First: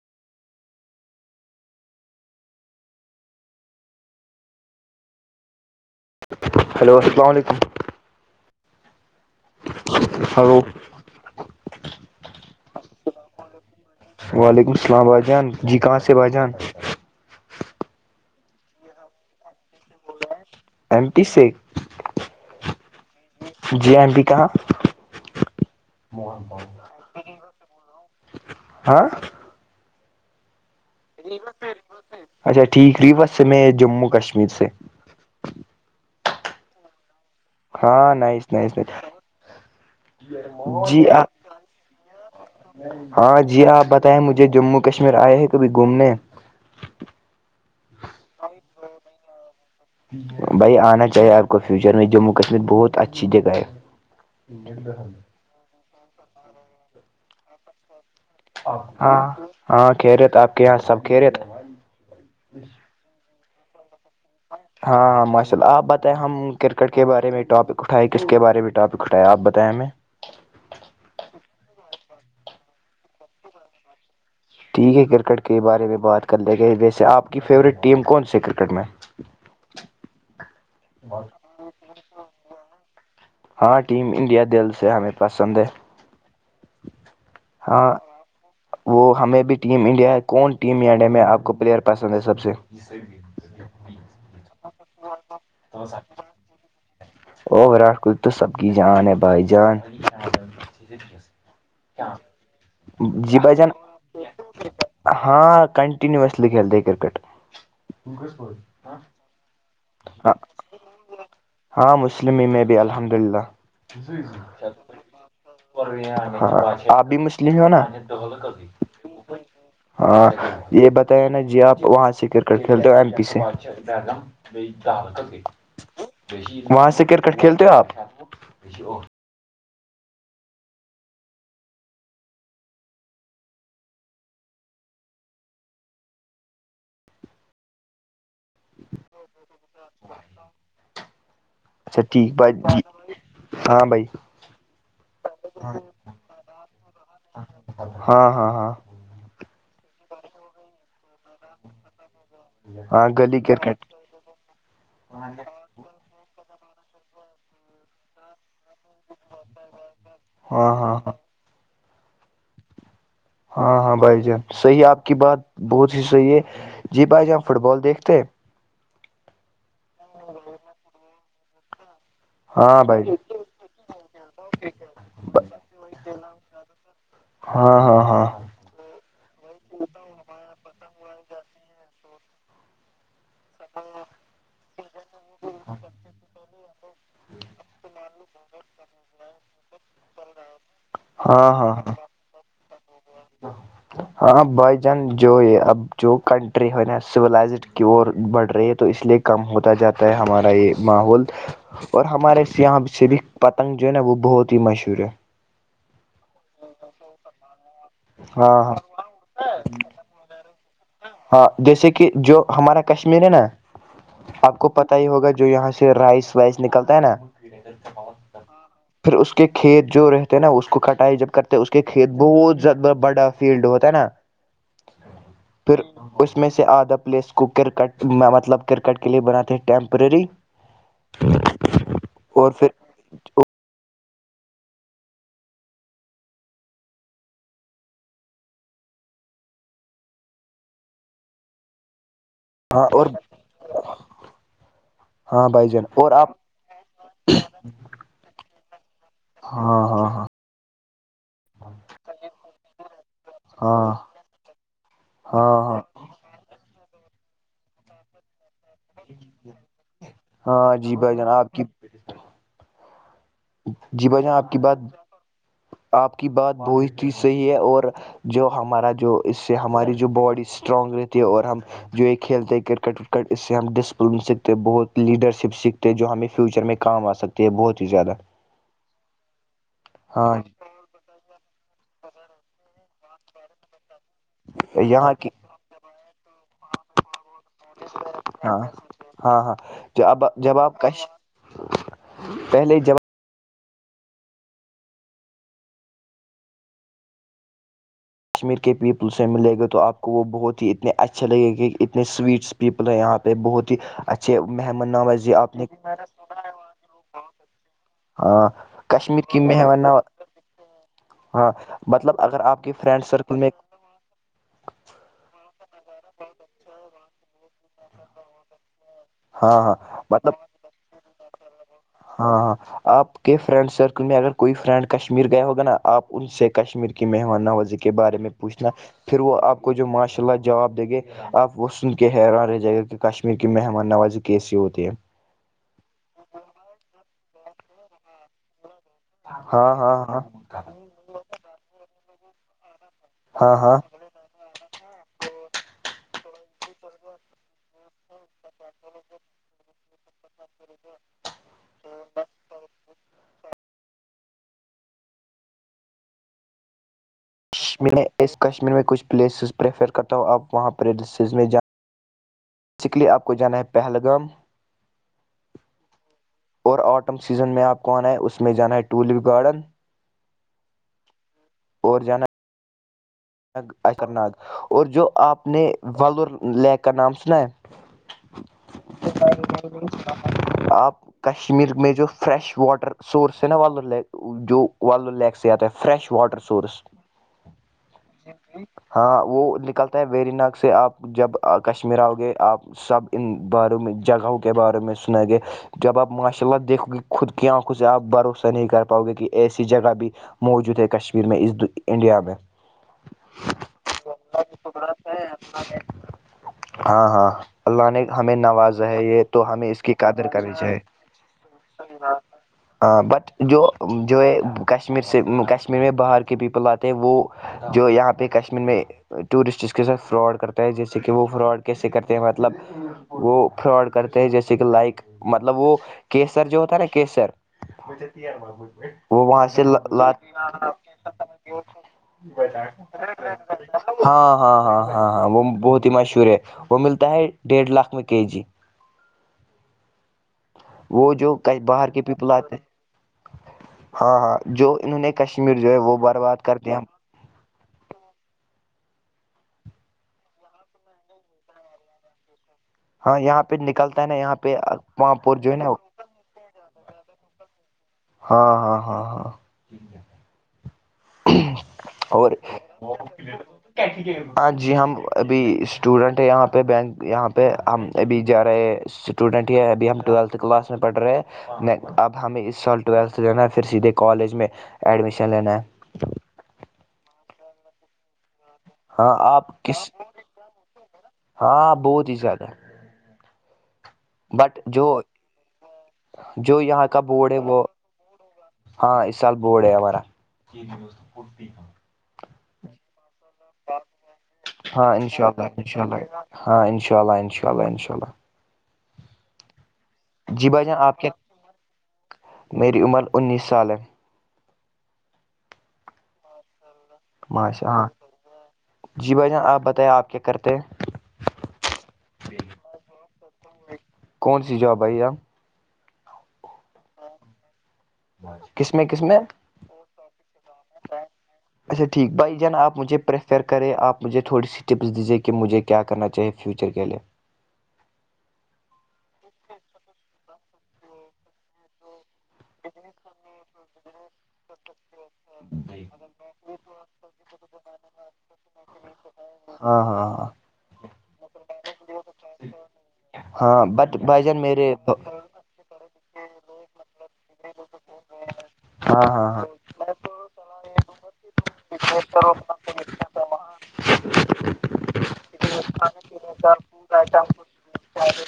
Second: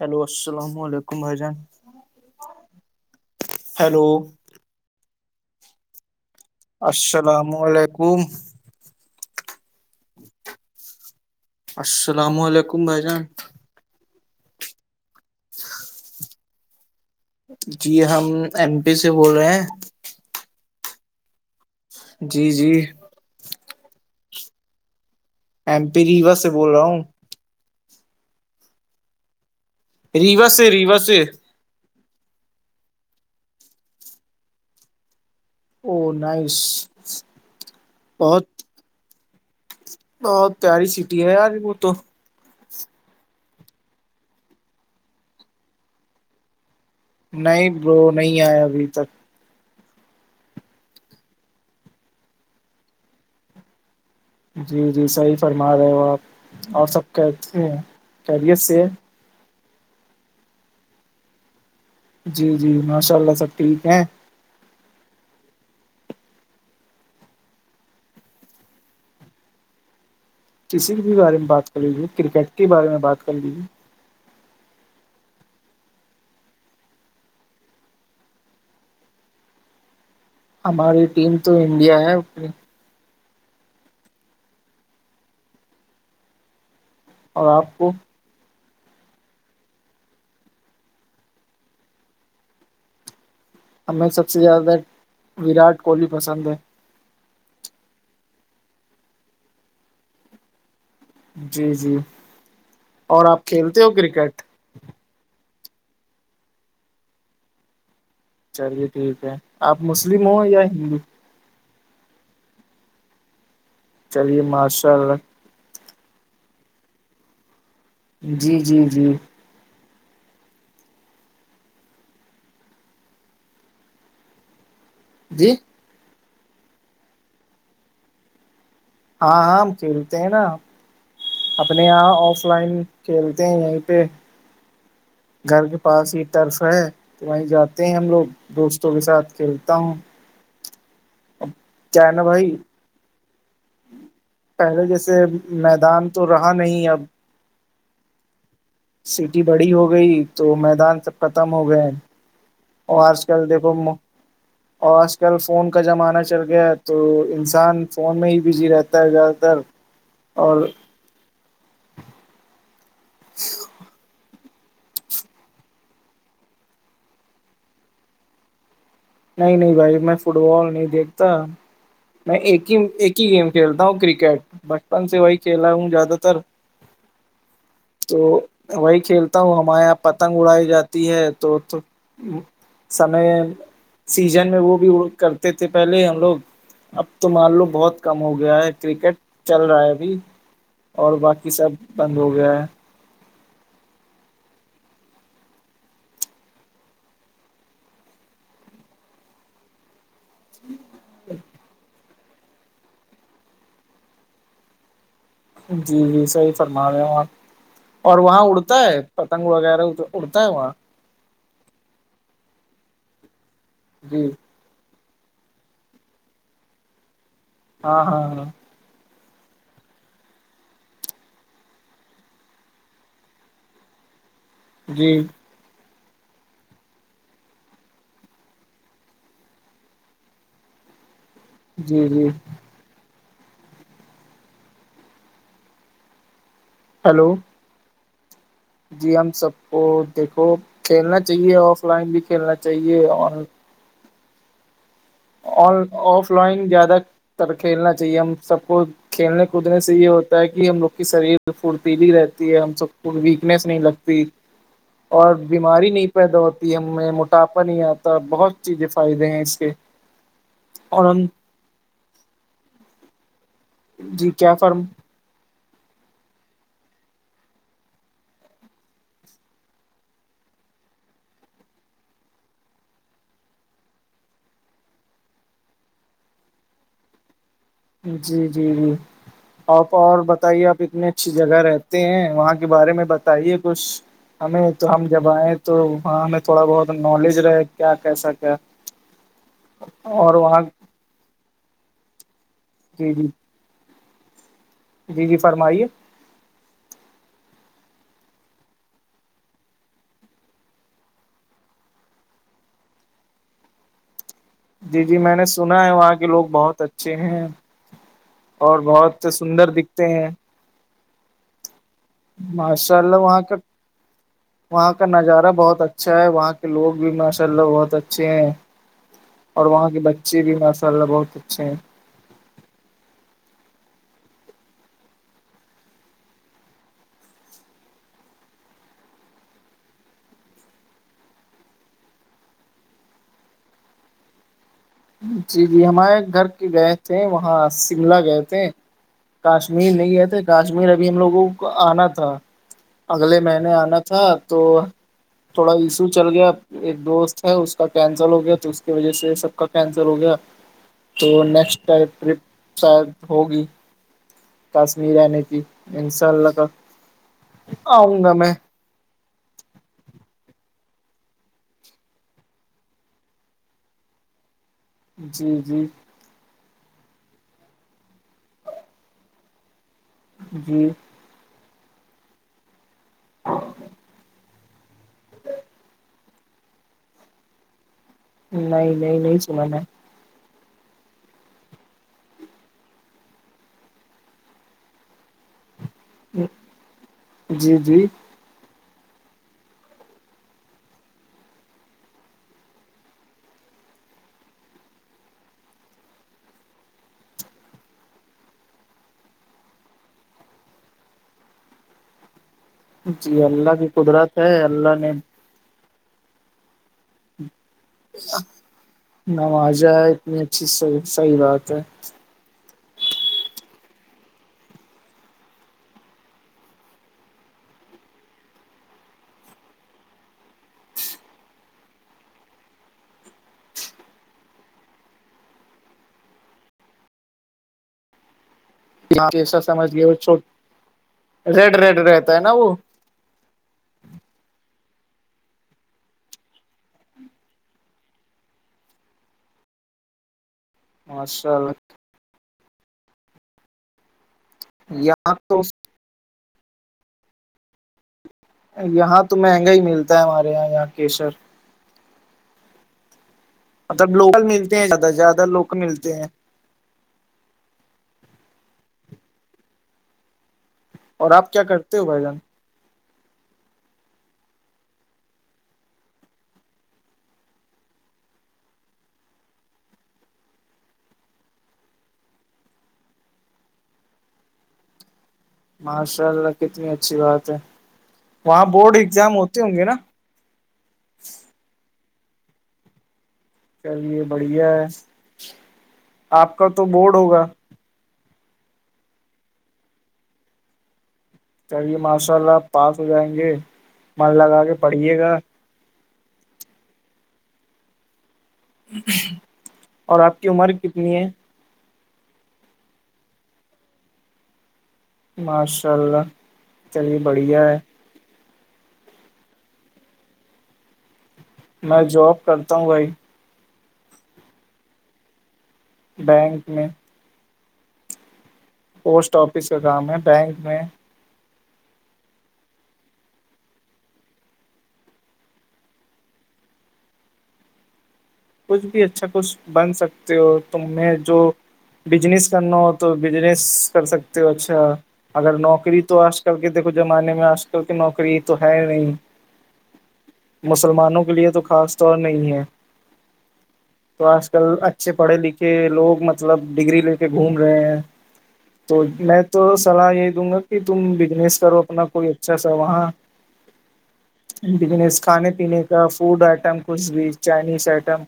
Hello السلام علیکم بھائی جان ہلو السلام علیکم ہلو السلام علیکم بھائی جان وعلیکم السلام بھائی جان جی کہاں سے بھائی جان جی ہم ایم پی سے بول رہے ہیں ایمٹی سیک جی جی جی ایم بھی کہاں ایم پی ریوا سے بول رہا ہوں ہاں ریوس ریوس اچھا ٹھیک ری بس میں جموں کشمیر سے اونائس ہاں نہیںس نہیںس نہیں ہاں پیاری سٹی ہے یار وہ تو ہاں جی آپ بتائیں مجھے جموں کشمیر آئے ہیں کبھی گھومنے نہیں وہ نہیں آیا ابھی تک بھائی آنا چاہیے آپ کو فیوچر میں جموں کشمیر بہت اچھی جگہ ہے جی جی صحیح فرما رہے ہو آپ اور سب کہتے ہیں خیریت سے ہاں ہاں کہہ رہے تھ آپ کے یہاں سب کہہ رہے تھ جی جی ماشاء اللہ سب ٹھیک ہیں ہاں مشل آپ بتائیں ہم کرکٹ کے بارے میں ٹاپک اٹھائے کس کے بارے میں ٹاپک تو کٹایا آپ بتیایں میں کسی بھی بارے میں بات کر لیجیے کرکٹ کے بارے میں بات کر لیجیے ٹھیک ہے کرکٹ کے بارے میں بات کر لیں گے ویسے آپ کی فیوریٹ ٹیم کون سی کرکٹ میں ہماری ٹیم تو انڈیا ہے اپنی ہاں ٹیم انڈیا دل سے ہمیں پسند ہے اور آپ کو ہاں وہ ہمیں بھی ٹیم انڈیا ہے کون ٹیم ڈیا میں آپ کو پلیئر پسند ہے سب سے جی جی ہمیں سب سے زیادہ وراٹ کوہلی پسند ہے اور ووراٹ کوہلی تو سب کی جان ہے بھائی جان جی جی اور جی آپ بجن کھیلتے ہو کرکٹ ہاں کنٹینوسلی کھیلتے کرکٹ چلیے ٹھیک ہے آپ مسلم ہاں ہوں یا ہندو ہاں مسلم ہی میں بھی الحمد للہ چلیے ماشاء اللہ آپ بھی مسلمم ہو نا جی جی جی ہاں یہ بتایا نا جی آپ وہاں سے کرکٹ کھیلتے ہو ایم پی سے جی وہاں سے کرکٹ کھیلتے ہو آپ ہاں ہاں ہم کھیلتے ہیں نا اپنے یہاں آف لائن کھیلتے ہیں یہیں پہ گھر کے پاس یہ ٹرف ہے تو وہیں جاتے ہیں ہم لوگ دوستوں کے ساتھ کھیلتا ہوں اچھا کیا ہے نا ٹھیک بائی بھائی ج ہاں بھائی پہلے جیسے میدان تو رہا نہیں اب ہاں ہاں ہاں سیٹی بڑی ہو گئی تو میدان سب ختم ہو گئے اور ہاں آج گلی کل دیکھو کرکٹ اور آج کل فون کا زمانہ چل گیا ہے تو انسان فون میں ہی بزی رہتا ہے زیادہ تر اور ہاں ہاں ہاں ہاں ہاں بھائی جان صحیح آپ کی بات بہت ہی صحیح ہے جی بھائی جان فٹ بال دیکھتے ہیں نہیں نہیں بھائی میں فٹ بال نہیں دیکھتا میں ایک ہی ہاں بھائی ایک ہی گیم کھیلتا ہوں کرکٹ بچپن سے وہی کھیلا ہوں زیادہ تر ہاں ہاں تو ہاں وہی کھیلتا ہوں ہمارے یہاں پتنگ اڑائی جاتی ہے تو تو سمے ہاں [unintelligible] [inaudible] سیزن میں وہ بھی کرتے تھے پہلے ہم لوگ اب تو مان لو بہت کم ہو گیا ہے کرکٹ چل رہا ہے ابھی اور باقی ہاں سب ہاں بند ہو گیا ہے ہاں بھائی جان جو یہ اب جو کنٹری ہے نا سلائزڈ کی اور بڑھ رہی ہے تو اس لیے کم ہوتا جاتا ہے ہمارا یہ ماحول اور ہمارے یہاں شریک پتنگ جو ہے نا وہ بہت ہی مشہور ہے جی جی صحیح فرما رہے ہ آپ اور وہاں ہاں اڑتا ہاں ہے پتنگ وغیرہ اڑتا ہے وہاں ہاں جیسے کہ جو ہمارا کشمیر ہے نا جی آپ کو پت ہی ہوگا جو یہاں سے رائس وائس نکلتا ہے نا ہاں ہاں ہاں پھر اس کے کھیت جو رہتے ہیں نا اس کو کٹائی جب کرتے اس کے کھیت بہت زیاد بڑا فیلڈ ہوتا ہے نا جی پھر اس میں سے آدھا پلیس کو کرکٹ مطلب کرکٹ کے لیے بناتے ہیں ٹیمپرری ا [unintelligible] [inaudible] جی جی ہلو جی ہم سب کو دیکھو کھیلنا چاہیے آف لائن بھی کھیلنا ہاں چاہیے اور اورن ہاں آ بھائی جان اور آپ آف لائن زیادہ تر کھیلنا چاہیے ہم سب کو کھیلنے کودنے ہاں سے ہاں یہ ہاں ہوتا ہے کہ ہم لوگ کی شریر فرتیلی رہتی ہے ہم سب کو ویکنیس نہیں ہاں لگتی اور ہاں ہاں بیماری نہیں۔ پیدا ہوتی ہے ہمیں موٹاپا نہیں آتا بہت چیزیں فائدے ہیں اس کے ہاں جی بھائی اورم جان آپ کی جی ب جان آپ کیا کی بات فرم آپ کی بات بہت ہی صحیح ہے اور جو ہمارا جو اس سے ہماری جو باڈی اسٹرانگ رہتی ہے اور ہم جو یہ کھیلتے کرکٹکٹ اس سے ہم ڈسپلن سیکتے ہیں بہت لیڈر شپ سیکھتے جو ہمیں فیوچر میں کام آ سکتے ہیں بہت ہی زیادہ جی جی جی آپ اور ہاں بتائیے آپ اتنے اچھی جگہ رہتے ہیں وہاں کے بارے میں بتائیے کچھ ہمیں تو ہم یہاں جب کی آئے تو وہاں ہم تھوڑا بہت نالج رہے کیا کیسا کیا ہاں ہاں ہاں ج اب اور جب وہاں آابپ کش پہلے جب [unintelligible] [inaudible] جی جی فرمائیے کشمیر کے پیپل سے ملے گا تو آپ کو وہ بہت ہی اتنے اچھے لگے گے کہ اتنے سوئٹس پیپل ہے یہاں پہ بہت ہی اچھا جی جی میں نے سنا ہے وہاں کے لوگ [unintelligible] بہت اچھے ہیں ہاں اور کشمیر بہت کی سندر مہمان دکھتے ہیں ہاں مطلب اگر آپ کے ماشاء فرینڈ اللہ سرکل وہاں میں کا وہاں کا نظارہ بہت اچھا ہے وہاں کے لوگ بھی ن ماشاء اللہ بہت اچھے ہیں ہاں اور ہاں وہاں کے مطلب بچے بھی ماشاء اللہ بہت اچھے ہیں ہاں ہاں آپ کے فرینڈ سرکل میں اگر کوئی فرینڈ کشمیر گیا ہوگا نا آپ ان سے کشمیر مہمان نوزی کے بارے میں پوچھنا پھر وہ آپ کو جو ماشاء اللہ جواب دے گے آپ وہ سن کے حیران رہ جائے گا کہ کشمیر کی مہمان نوازی کیسی ہوتی ہے جی جی ہمارے گھر کے گئے تھے وہاں شملہ گئے تھے ہاں کاشمیر ہاں نہیں گئے تھے ہاں کاشمیر ابھی ہم لوگوں کو آنا تھا اگلے ہاں مہینے ہاں آنا تھا تو تھوڑا ایشو چل گیا ایک دوست ہے اس کا کینسل ہو گیا تو اس کی وجہ سے سب کا سل ہو گیا تو نیکٹ ٹرپ شاید ہوگی کشمیر رہنے کی انشاء اللہ کا میں آؤں گا اس کشمیر میں کچھ پلیسز پریفر کرتا ہوں آپ وہاں پریریسز میں جائیں اس کے لیئے آپ کو جانا ہے پہلگام جی جی اور آٹم سیزن میں آپ کو آنا ہے اسس میں جانا ہے ٹولپ گارڈن جی اور جانا اکر نگ اور جو آپ نے ور لییک کا نام سنا ہے نہیں نہیں نہیں سنا میں آپ کشمیر میں جو فریش واٹر سورس ہیں نا وال ل جو ولل لییک سے آتا ہے فریش واٹر سورس جی جی ہاں وہ نکلتا ہے ویری نگ سے آپ جب کشمیر آؤ گے آپ سب ان بارے میں جگہوں کے بارے میں سنیں گے جب آپ ماشاء اللہ دیکھو گے خود کی آنکھود سے آپ بھروسہ نہیں کر پاؤ گے کہ ایسی جگہ بھی موجود ہے کشمیر میں اس انڈیا میں جی اللہ کی قدرت ہے اللہ نے ہاں ہاں اللہ نے ہمیں نوازا ہے یہ تو ہمیں اس نمازہ کی قادر اتنی کرنی اچھی چاہی صحیح بات ہے اچ ہاں بٹ جو جو ہے کشمیر سے کشمیر میں باہر کے پیپل آتے ہیں وہ جو یہاں پہ کشمیر میں ٹورسٹ اس کے ساتھ فراڈ کرتا ہے جیسے کہ وہ فراڈ کیسے کرتے ہیں مطلب وہ فراڈ کرتے ہیں جیسے کہ لائک مطلب وہ کیسر جو ہوتا ہے نا کیسر وہ وہاں سے ل ریٹ ریٹ ہاں ہاں ہاں ہاں ہاں وہ بہت ہی مشہور ہے وہ ملتا ہے ڈیڑھ لاکھ میں کے جی وہ جو ماشاء کہ باہر اللہ کے پیپل آتے ہیں ہاں ہاں جو انہوں نے یہاں کشمیر تو جو ہے وہ برباد کر دیا یہاں تو مہنگا ہی ملتا ہے ہمارے یہاں یہاں کیشر ہاں یہاں پہ نکل مطلب لوکل ملتے ہیں زیادہ سے زیادہ لوک ملتے ہیں ہاں ہاں ہاں ہاں اور آپ کیا کرتے ہو بھائی اور جان ہاں جی ہم ابھی اسٹوڈینٹ ہے یہاں پہ بینک یہاں پہ ہم ابھی جا رہے اسٹوڈینٹ ہے ابھی ہم ٹویلتھ کلاس میں پڑھ رہے ہیں نہیں اب ہمیں اس سال ٹویلتھ جانا ہے پھر سیدھے کالج میں ایڈمیشن لینا ہے ماشاء اللہ کتنی اچھی بات ہے وہاں بورڈ ہاں اگزام آپ ہوتے ہوں گے کس نا ہاں بہت ہی زیادہ چلیے بٹ بڑھیا جو ہے آپ جو تو یہاں کا بورڈ ہے ہوگا وہ ہاں اس سال بورڈ ہے ہمارا چلیے ماشاء اللہ پاس ہو جائیں گے من لگا کے ہاں پڑھیے اناء گا اللہ انشا اللہ ہاں ان شاء اللہ انش شاء اللہ انشاء اللہ اور آپ کی جی بھائی عمر جان آپ کیا کتنی ہے میری عمر انیس سال ہے ماشاء اللہ چلیے مش بڑھیا ہے ہاں جی بھائی جان آپ بتیں آپ کیا کرتے ہیں میں جاب کرتا ہوں بھائی کون سی جاب آئیائی آپ بینک میں کس میں کیا [inaudible] پوسٹ آفس کا کام ہے بینک میں اچھا ٹھیک بھائی جان آپ مجھے پریفر کرے آپ مجھے تھوڑی سی ٹپس دیجیے کہ مجھے کیا کرنااہے فیوچر کے لیے کچھ بھی اچھا کچھ بن سکتے ہو تم میں جو بجنس کرنا ہو تو بجنس کر سکتے ہو اچھا اگر نوکری تو آج کل کے دیکھو زمانے میں آج کل کی نوکری تو ہے ہی نہیں ہاں ہاں ہاں مسلمانوں کے لیے تو خاص طور نہیں ہے ہاں بٹ تو بھائی جان آج کل میرے اچھے پڑے لکھے کے لوگ مطلب ڈگری لے کے گھوم رہے ہیں تو ہاں میں ہاں تو سلاح یہی دوں گا کہ تم بزنس کرو اپنا کوئی اچھا سا وہاں ہاں بنس کھانے پینے کا فوڈ آئٹم کچھ بھی چائنیز آئٹم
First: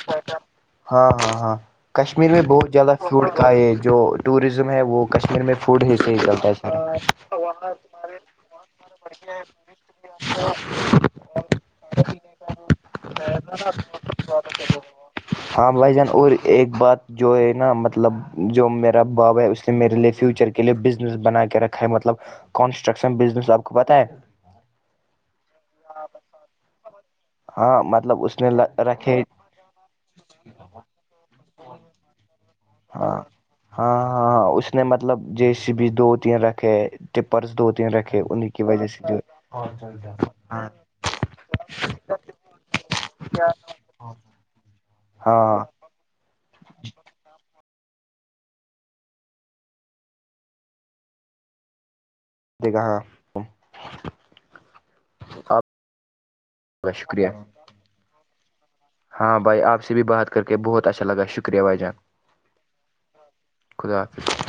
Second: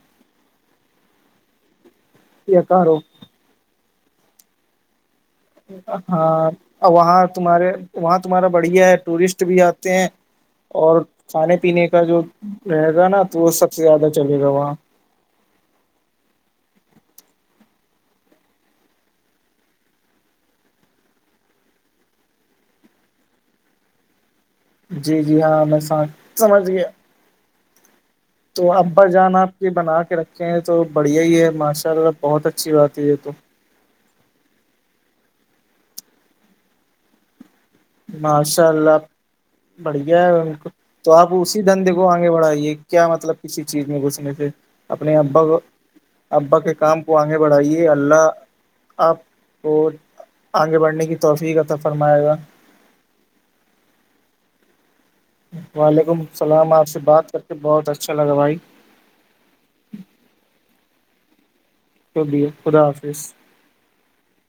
ہاں ہاں ہاں کشمیر میں یا بہت زیادہ کارو فڈ کا ہے جو ٹوریزم ہے وہ کشمیر میں فوڈ ہی سے ہی ہاں چلتا ہے سارا وہاں تمہارے وہاں تمہارا بڑھیا ہے ٹورسٹ بھی آتے ہیں اور کھانے پینے کا جو رہے گا نا تو وہ سب سے زیادہ چلے گا وہاں ہاں بھائی جان اور ایک بات جو ہے نا مطلب جو میرا باب ہے اس میرے لیے فیوچر کے لیے بزنس بنا کے رکھا ہے مطلب کانسٹرکشن بزنس آپ کو پت ہے جی جی ہاں میں س سمجھ گیا ہاں مطلب اس نے تو ابا رکھے جان آپ کے بنا کے رکھے ہیں تو بڑھیا ہی ہے ماشاء اللہ بہت اچھی بات ہے یہ تو ہاں ہاں ہاں اس نے مطلب جی سی بی دو تین رکھے پرس دو تین رکھے انیں کی ماشاء وجہ سے اللہ جو بڑھیا ہے ان کو تو آپ اسی دھندے کو آگے بڑھائیے کیا مطلب کسی چیز میں گھسنے سے اپنے ابا ہاں کو ابا کے کام کو آگے بڑھائیے اللہ آپ کو آگے بڑھنے کی توحفی کا تب فرمائے گا ج کہ ہ [inaudible] وعلیکم السلام آپ کا سے شکریہ بات کر کے بہت اچھا لگا بھائی ہاں بھائی آپ سے بھی بات کر کے بہت اچھا لگا شکریہ بھائی جان شکے خدا حافظ خدافظ